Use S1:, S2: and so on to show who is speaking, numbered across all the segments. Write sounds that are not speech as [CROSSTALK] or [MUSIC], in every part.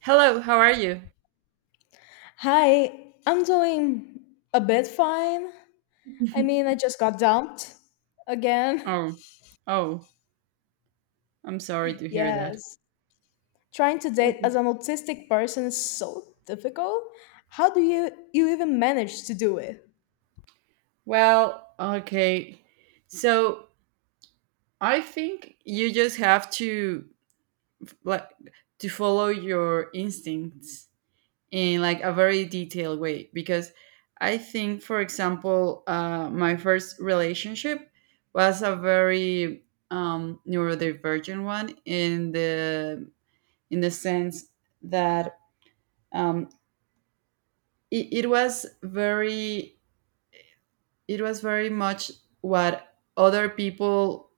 S1: Hello, how are you?
S2: Hi, I'm doing a bit fine. I mean,
S1: [LAUGHS]
S2: I just got dumped again. [LAUGHS]
S1: Oh, oh, I'm sorry to hear that.
S2: Yes. Trying to date as
S1: Okay.
S2: an autistic person is so difficult. How do you even manage to do it?
S1: Well, okay. So I think you just have to, like, to follow your instincts in, like, a very detailed way, because I think, for example, my first relationship was a very neurodivergent one, in the sense that, um, it was very— it was very much what other people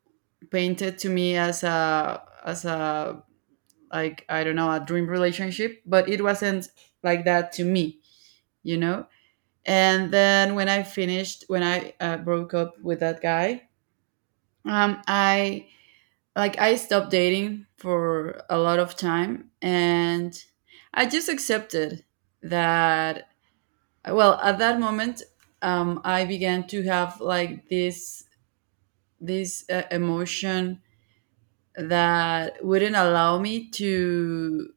S1: painted to me as a, like, I don't know, a dream relationship, but it wasn't like that to me you know and then when I broke up with that guy, I, like, I stopped dating for a lot of time, and I just accepted that, well, at that moment, I began to have, like, this emotion that wouldn't allow me to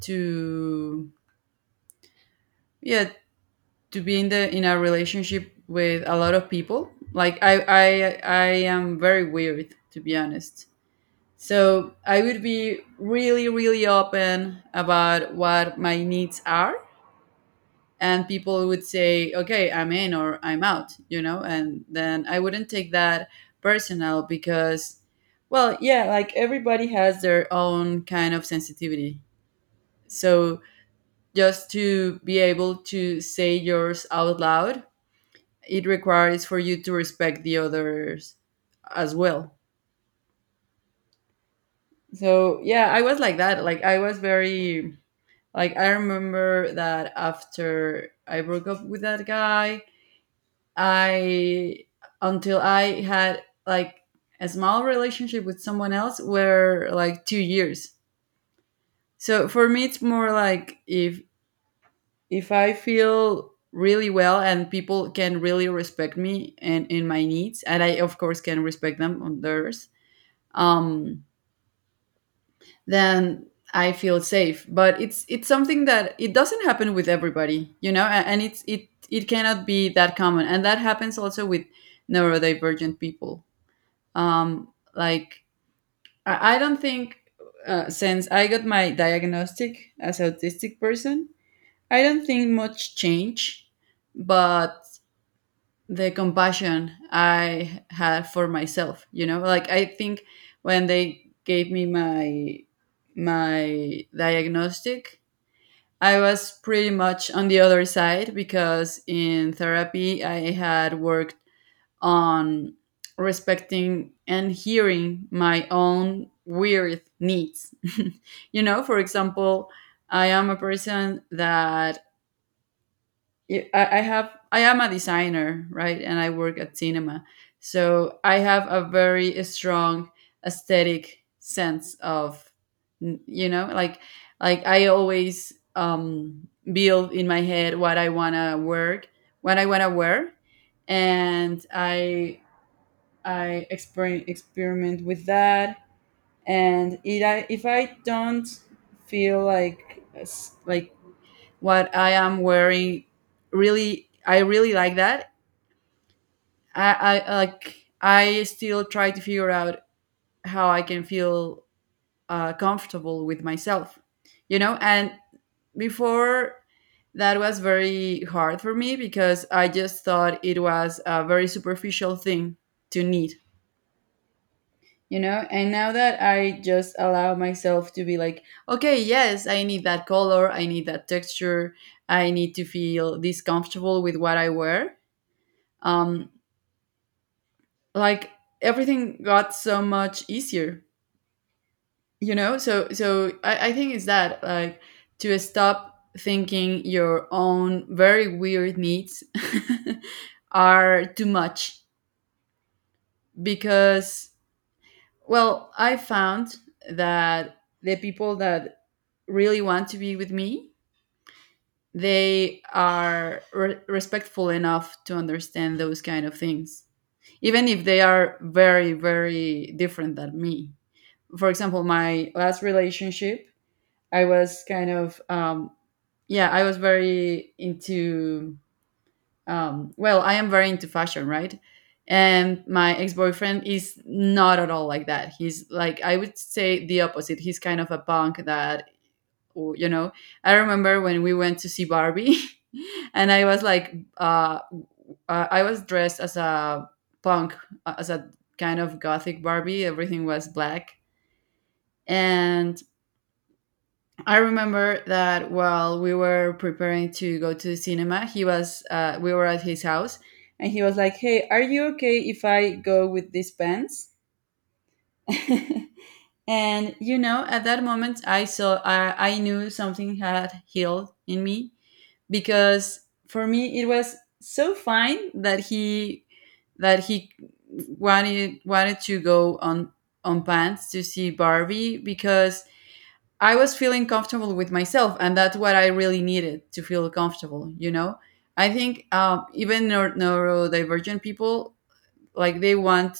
S1: to yeah, to be in the in a relationship with a lot of people. Like, I am very weird, to be honest. So I would be really, really open about what my needs are, and people would say, "Okay, I'm in," or, "I'm out," and then I wouldn't take that personal, because, well, yeah, like, everybody has their own kind of sensitivity. So just to be able to say yours out loud, it requires for you to respect the others as well. So, yeah, I was like that. Like, I was very— like, I remember that after I broke up with that guy, I until I had, like, a small relationship with someone else, were like 2 years. So for me it's more like, if I feel really well, and people can really respect me and in my needs, and I, of course, can respect them on theirs, um then I feel safe. But it's something that it doesn't happen with everybody. And it cannot be that common, and that happens also with neurodivergent people. um like, I don't think— since I got my diagnostic as autistic person, I don't think much change. But the compassion I had for myself, like, I think when they gave me my diagnostic, I was pretty much on the other side, because in therapy I had worked on respecting and hearing my own weird needs. [LAUGHS] For example, I am a person that— I am a designer, right? And I work at cinema. So I have a very strong aesthetic sense of, like, I always build in my head what I want to work, what I want to wear. And I exper— experiment with that, and it— I— if I don't feel like s— like what I am wearing, really, I really like that. I, I like, I still try to figure out how I can feel comfortable with myself. And before, that was very hard for me, because I just thought it was a very superficial thing to need, and now that I just allow myself to be like, okay, yes, I need that color, I need that texture, I need to feel this comfortable with what I wear. um like, everything got so much easier. So I think it's that, like, to stop thinking your own very weird needs [LAUGHS] are too much, because, well, I found that the people that really want to be with me, they are re— respectful enough to understand those kind of things, even if they are very, very different than me. For example, my last relationship, I was kind of, yeah, I was very well, I am very into fashion, right? And my ex boyfriend is not at all like that. He's like, I would say, the opposite. He's kind of a punk that— or I remember when we went to see Barbie, [LAUGHS] and I was like, I was dressed as a punk, as a kind of gothic Barbie. Everything was black. And I remember that while we were preparing to go to the cinema, he was— we were at his house, and he was like, "Hey, are you okay if I go with these pants?" [LAUGHS] And, at that moment I knew something had healed in me, because for me it was so fine that he wanted to go on— pants to see Barbie, because I was feeling comfortable with myself, and that's what I really needed to feel comfortable, you know? I think even neur— neurodivergent people, like, they want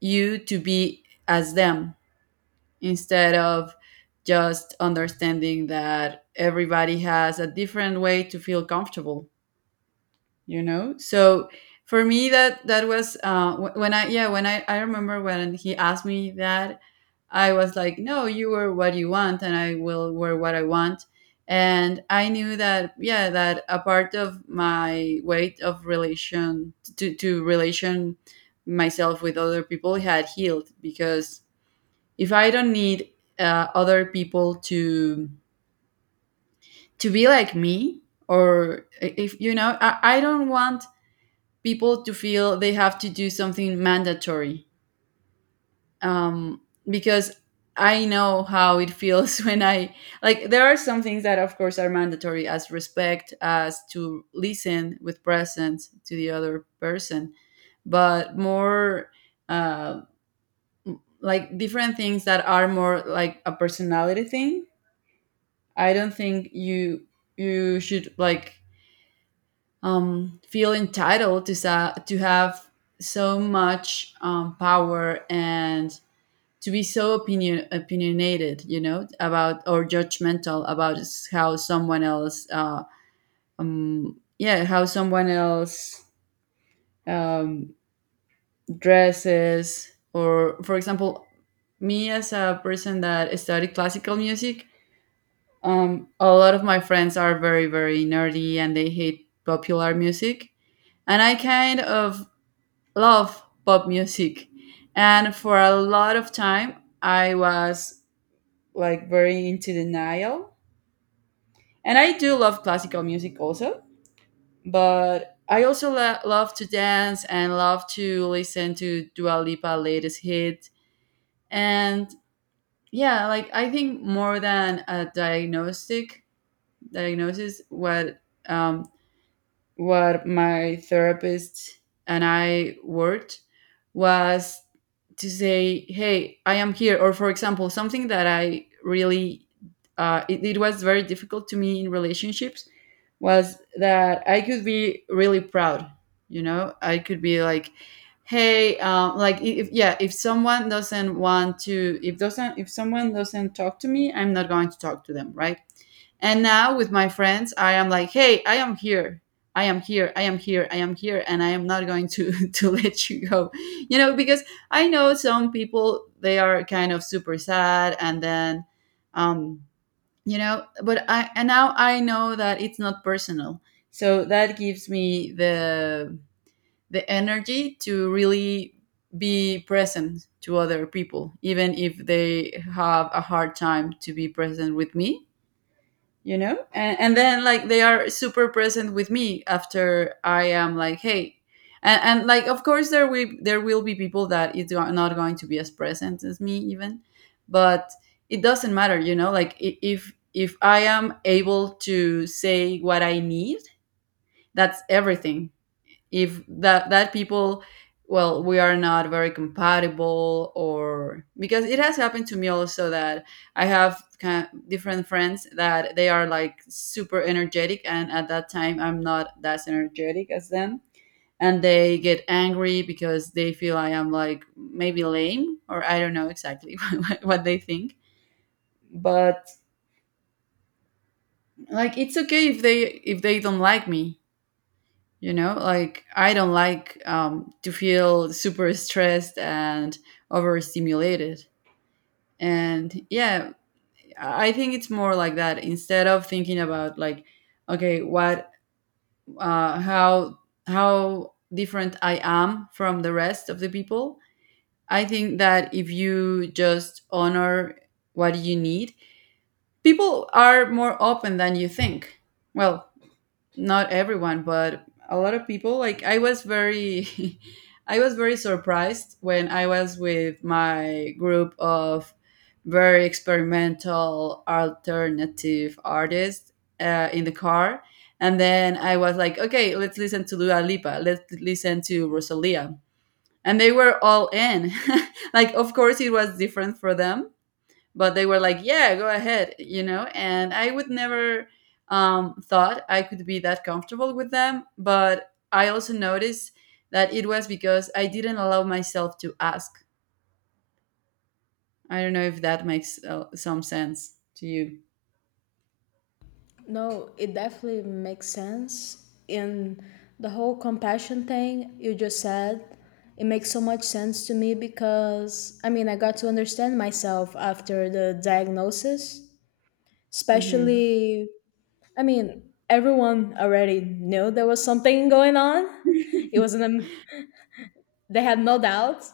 S1: you to be as them, instead of just understanding that everybody has a different way to feel comfortable. So for me that was— wh— when I— yeah, when I remember when he asked me that, I was like, "No, you wear what you want, and I will wear what I want." And I knew that, yeah, that a part of my weight of relation to relation myself with other people had healed, because if I don't need other people to be like me, or, if I don't want people to feel they have to do something mandatory, um, because I know how it feels [LAUGHS] when I— like, there are some things that, of course, are mandatory, as respect, as to listen with presence to the other person. But more uh, like, different things that are more like a personality thing, I don't think you— should, like, feel entitled to sa— to have so much power, and to be so opinionated, about— or judgmental about how someone else, yeah, how someone else um, dresses. Or, for example, me as a person that studied classical music, a lot of my friends are very, very nerdy, and they hate popular music, and I kind of love pop music. And for a lot of time, I was, like, very into denial. And I do love classical music also, but I also lo— love to dance and love to listen to Dua Lipa latest hit. And, yeah, like, I think more than a diagnostic diagnosis, um, what my therapist and I worked, was to say, "Hey, I am here." Or, for example, something that I really— it was very difficult to me in relationships, was that I could be really proud. I could be like, "Hey, like, if— yeah, if someone doesn't want to, if doesn't, if someone doesn't talk to me, I'm not going to talk to them, right?" And now with my friends, I am like, "Hey, I am here." I am here, I am here, I am here, and I am not going to [LAUGHS] to let you go. Because I know some people, they are kind of super sad, and then, um, but I— and now I know that it's not personal, so that gives me the energy to really be present to other people, even if they have a hard time to be present with me. And then, like, they are super present with me after I am like, "Hey." And, like, of course there will be people that it's go— not going to be as present as me, even. But it doesn't matter, like, i— if I am able to say what I need, that's everything. If that— people, well, we are not very compatible. Or, because it has happened to me also that I have kind of different friends that they are, like, super energetic, and at that time I'm not as energetic as them, and they get angry because they feel I am, like, maybe lame, or I don't know exactly [LAUGHS] what they think. But, like, it's okay if they— if they don't like me. Like, I don't like, to feel super stressed and overstimulated. And, yeah, I think it's more like that, instead of thinking about, like, okay, what— how— different I am from the rest of the people. I think that if you just honor what you need, people are more open than you think. Well, not everyone, but a lot of people. Like, I was very [LAUGHS] I was very surprised when I was with my group of very experimental alternative artists, in the car, and then I was like, "Okay, let's listen to Dua Lipa, let's listen to Rosalia." And they were all in. [LAUGHS] Like, of course it was different for them, but they were like, "Yeah, go ahead," and I would never thought I could be that comfortable with them. But I also noticed that it was because I didn't allow myself to ask. I don't know if that makes some sense to you.
S2: No, it definitely makes sense in the whole compassion thing you just said. It makes so much sense to me because I mean, I got to understand myself after the diagnosis,
S1: Hmm.
S2: especially I mean, everyone already knew there was something going on. It wasn't
S1: [LAUGHS]
S2: they had no doubt.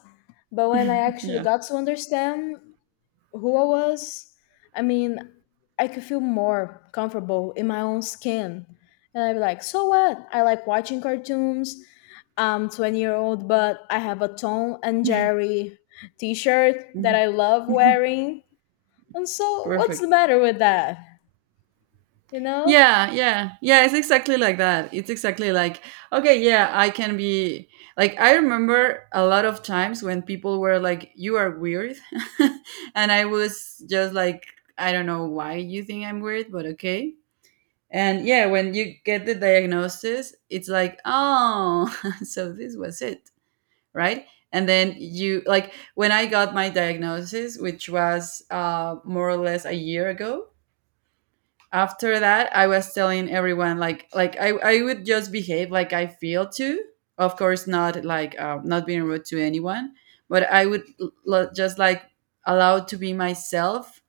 S2: But when I actually
S1: Yeah.
S2: got to understand who I was, I mean, I could feel more comfortable in my own skin. And I'd be like, so what? I like watching cartoons. I'm 20-year-old, but I have a Tom and Jerry t-shirt that
S1: Mhm.
S2: I love
S1: [LAUGHS]
S2: wearing. And so what's the
S1: Perfect.
S2: matter with that? You know?
S1: Yeah, yeah, yeah. It's exactly like that. It's exactly like, okay, yeah, I can be like, I remember a lot of times when people were like, you are weird. [LAUGHS] And I was just like, I don't know why you think I'm weird, but okay. And yeah, when you get the diagnosis, it's like, oh, [LAUGHS] so this was it, right? And then you, like, when I got my diagnosis, which was more or less a year ago, after that I was telling everyone like like I would just behave like I feel to, of course not like not being rude to anyone, but I would just like allowed to be myself.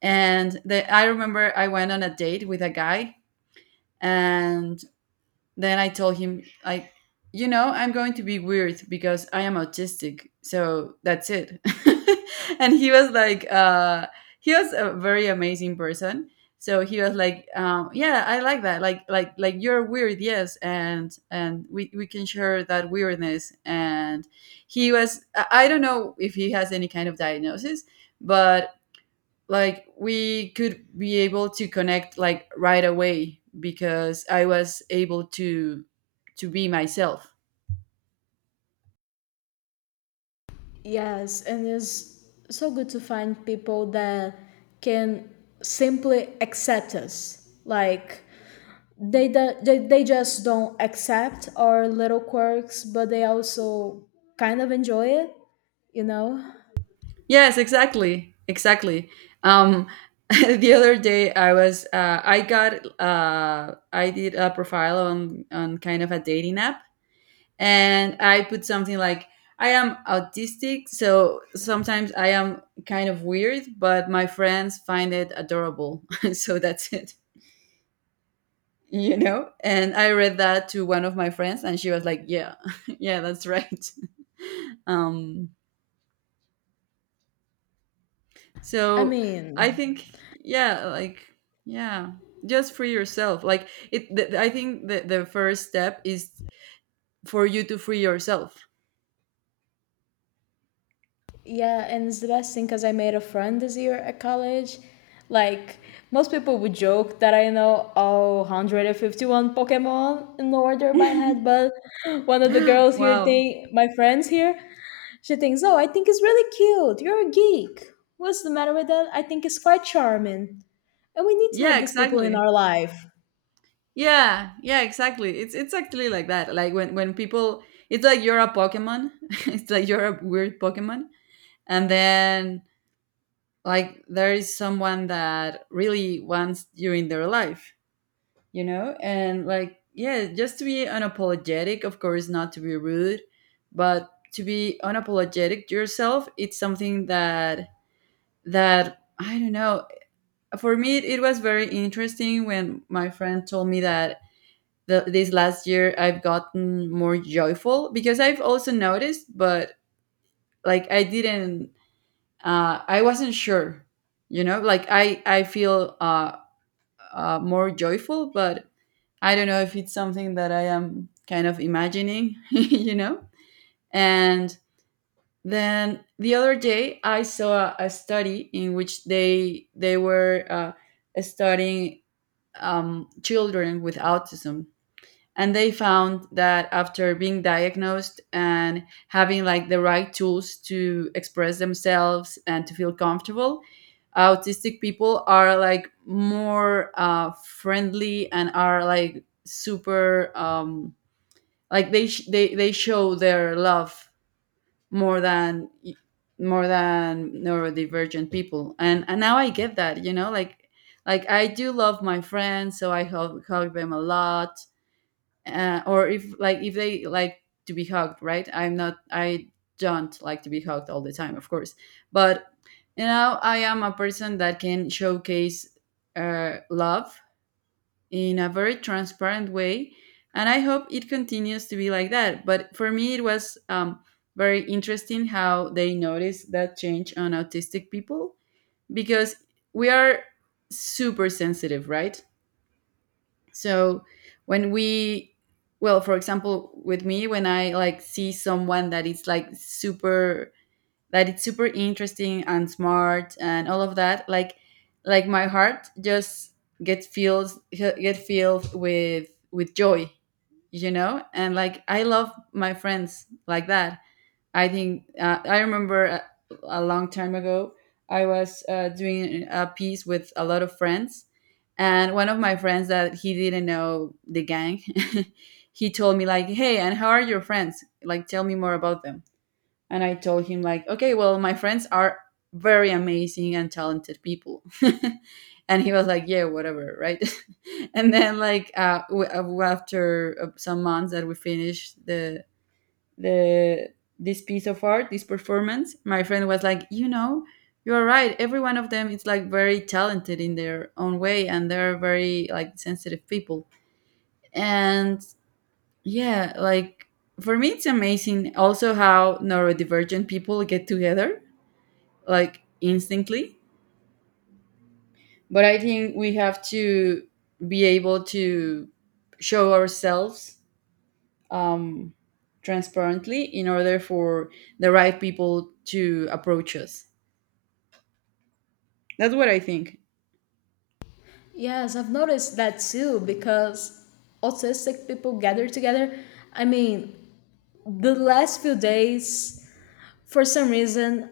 S1: And I remember I went on a date with a guy, and then I told him, like, you know, I'm going to be weird because I am autistic. So that's it. [LAUGHS] And he was like, he was a very amazing person. So he was like, yeah, I like that. Like you're weird. Yes. And we can share that weirdness. And he was, I don't know if he has any kind of diagnosis, but like we could be able to connect like right away because I was able to be myself.
S2: Yes, and it's so good to find people that can simply accept us. Like they do, they just don't accept our little quirks, but they also kind of enjoy it, you know?
S1: Yes, exactly, exactly. Um, [LAUGHS] the other day I was I got I did a profile on kind of a dating app, and I put something like I am autistic, so sometimes I am kind of weird, but my friends find it adorable. [LAUGHS] So that's it. You know, and I read that to one of my friends and she was like, yeah, [LAUGHS] yeah, that's right. [LAUGHS] um
S2: I
S1: so I
S2: mean,
S1: think, yeah, like, yeah, just free yourself. Like I think the first step is for you to free yourself.
S2: yeah, and it's the best thing because I made a friend this year at college. Like, most people would joke that I know all 151 Pokemon in order by head,
S1: [GASPS]
S2: but one of the
S1: [LAUGHS]
S2: girls here
S1: Wow.
S2: think, my friends here, she thinks, oh, I think it's really cute. You're a geek. What's the matter with that? I think it's quite charming. And we need to
S1: Yeah,
S2: have these people in
S1: exactly.
S2: our life.
S1: Yeah, yeah, exactly. It's actually like that. Like when people, it's like you're a Pokemon, [LAUGHS] it's like you're a weird Pokemon. And then like there is someone that really wants you in their life, you know, and like, yeah, just to be unapologetic, of course not to be rude, but to be unapologetic to yourself, it's something that I don't know. For me it was very interesting when my friend told me that this last year I've gotten more joyful because I've also noticed, but like I didn't, I wasn't sure. You know, like I feel more joyful, but I don't know if it's something that I am kind of imagining, [LAUGHS] you know? And then the other day I saw a study in which they were studying children with autism, and they found that after being diagnosed and having like the right tools to express themselves and to feel comfortable, autistic people are like more friendly and are like super, like they show their love more than, more than neurodivergent people. And now I get that, you know, like I do love my friends, so I hug them a lot, or if like if they like to be hugged, right? I'm not, I don't like to be hugged all the time, of course, but, you know, I am a person that can showcase love in a very transparent way, and I hope it continues to be like that. But for me it was, very interesting how they noticed that change on autistic people, because we are super sensitive, right? So when we, well, for example, with me when I like see someone that is like super, that it's super interesting and smart and all of that, like my heart just get filled with joy, you know, and like I love my friends like that. I think, I remember a long time ago I was doing a piece with a lot of friends, and one of my friends that he didn't know the gang, [LAUGHS] he told me like, "Hey, and how are your friends? Like, tell me more about them." And I told him like, "Okay, well, my friends are very amazing and talented people." [LAUGHS] And he was like, "Yeah, whatever, right?" [LAUGHS] And then like after some months that we finished the this piece of art, this performance, my friend was like, you know, you're right. Every one of them is like very talented in their own way, and they're very like sensitive people. And yeah, like for me, it's amazing also how neurodivergent people get together like instantly. But I think we have to be able to show ourselves, um, transparently, in order for the right people to approach us. That's what I think.
S2: Yes, I've noticed that too because autistic people gather together. I mean, the last few days, for some reason,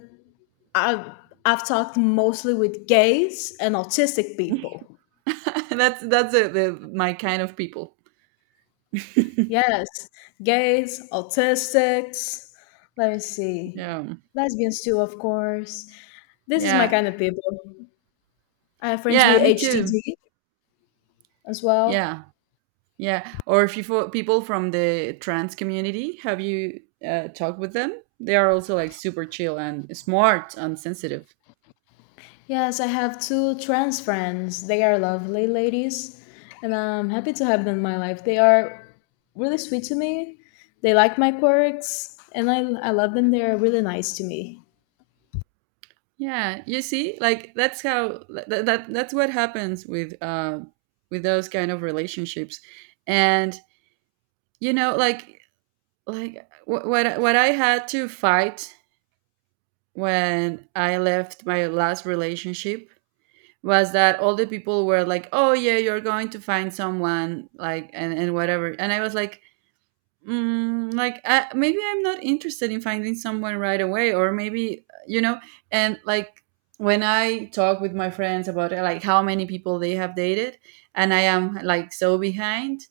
S2: I've, I've talked mostly with gays and autistic people.
S1: [LAUGHS] That's the my kind of people.
S2: Yes, gays, autistics. Let me see.
S1: Yeah,
S2: Lesbians too, of course. This is my
S1: yeah,
S2: kind of people. I have friends
S1: yeah.
S2: with
S1: Me too.
S2: HDD as well.
S1: Yeah, yeah. Or if you people from the trans community, have you talked with them? They are also like super chill and smart and sensitive.
S2: Yes, I have two trans friends. They are lovely ladies, and I'm happy to have them in my life. They are really sweet to me. They like my quirks, and I love them. They are really nice to me.
S1: Yeah, you see, like that's how that's what happens with those kind of relationships, and you know, like what I had to fight when I left my last relationship was that all the people were like, "Oh yeah, you're going to find someone," like, and whatever, and I was like. Mm, like maybe I'm not interested in finding someone right away, or maybe, you know. And like when I talk with my friends about, like how many people they have dated, and I am like so behind.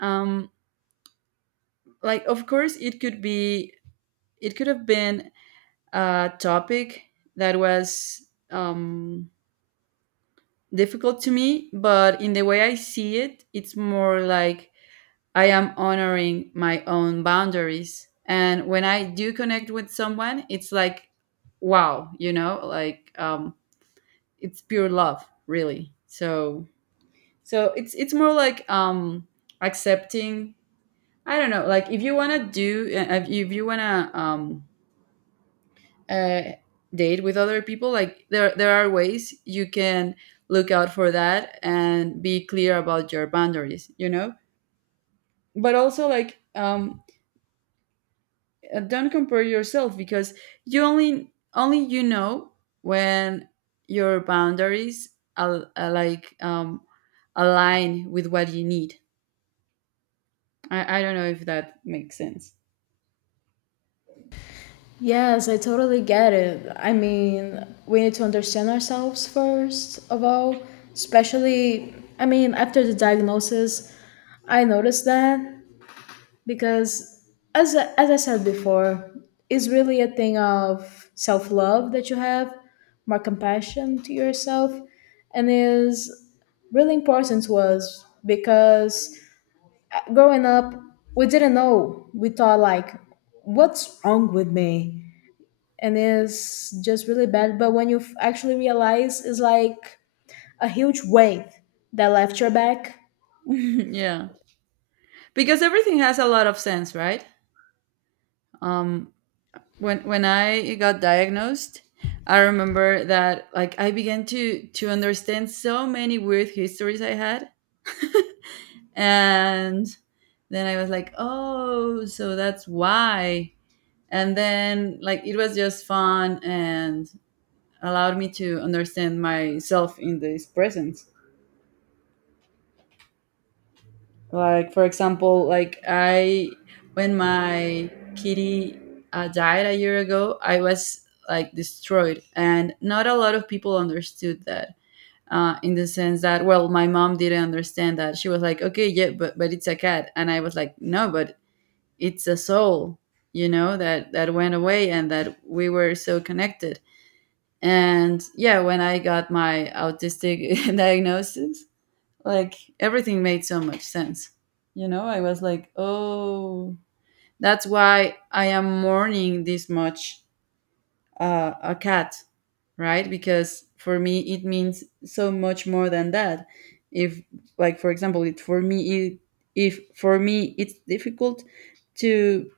S1: um like, of course it could be, it could have been a topic that was, um, difficult to me, but in the way I see it, it's more like I am honoring my own boundaries. And when I do connect with someone, it's like, wow, you know, like, it's pure love, really. So, so it's more like, accepting. I don't know, like if you wanna do, if you wanna uh, date with other people, like there are ways you can look out for that and be clear about your boundaries, you know. But also like don't compare yourself, because you only only you know when your boundaries are like, align with what you need. I don't know if that makes sense.
S2: Yes, I totally get it. I mean, we need to understand ourselves first of all, especially, I mean, after the diagnosis, I noticed that because as I said before, it's really a thing of self love that you have, more compassion to yourself, and is really important to us because growing up we didn't know. We thought like, what's wrong with me? And it's just really bad. But when you actually realize, it's like a huge weight that left your back.
S1: [LAUGHS] Yeah, because everything has a lot of sense, right? Um when I got diagnosed, I remember that like I began to understand so many weird histories I had, [LAUGHS] and then I was like, oh, so that's why. And then like it was just fun and allowed me to understand myself in this present. Like for example, like I, when my kitty died a year ago, I was like destroyed, and not a lot of people understood that. In the sense that, well, my mom didn't understand that. She was like, "Okay, yeah, but it's a cat," and I was like, "No, but it's a soul, you know, that that went away and that we were so connected." And yeah, when I got my autistic [LAUGHS] diagnosis, like everything made so much sense, you know. I was like, oh, that's why I am mourning this much, a cat, right? Because for me it means so much more than that. If, like for example it for me it, if for me it's difficult to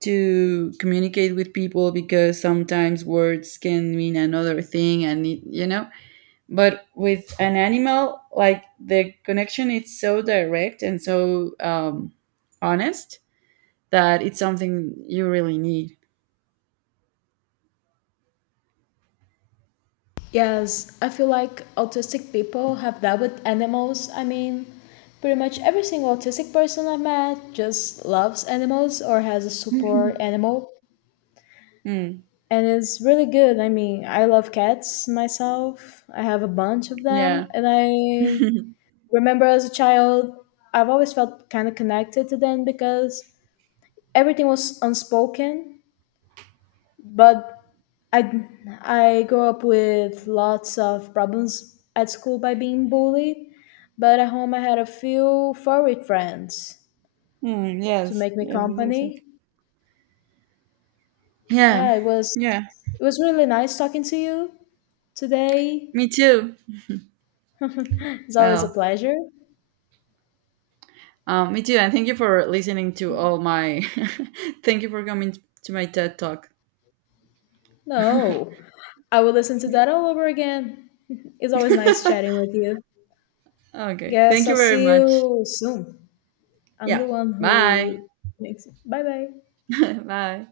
S1: communicate with people, because sometimes words can mean another thing and it, you know, but with an animal like the connection is so direct and so, honest, that it's something you really need.
S2: Yes, I feel like autistic people have that with animals. I mean, pretty much every single autistic person I've met just loves animals or has a super
S1: [LAUGHS]
S2: animal.
S1: Mm,
S2: And it's really good. I mean, I love cats myself. I have a bunch of
S1: yeah.
S2: them. And I
S1: [LAUGHS]
S2: remember as a child, I've always felt kind of connected to them because everything was unspoken, but I I grew up with lots of problems at school by being bullied, but at home I had a few furry friends
S1: Mm,
S2: to
S1: yes,
S2: make me
S1: yes, yes, yes, yes.
S2: company.
S1: Yeah,
S2: Yeah,
S1: yeah,
S2: it was really nice talking to you today.
S1: me too.
S2: It's always a
S1: Well,
S2: pleasure.
S1: me too, and thank you for listening to all my, [LAUGHS] thank you for coming to my TED talk.
S2: No, I will listen to that all over again. [LAUGHS] It's always nice chatting
S1: [LAUGHS]
S2: with you.
S1: Okay,
S2: Guess
S1: thank
S2: I'll
S1: you very
S2: see
S1: much.
S2: you soon. I'm the
S1: Yeah,
S2: one
S1: bye.
S2: who makes it. Bye bye.
S1: [LAUGHS] Bye.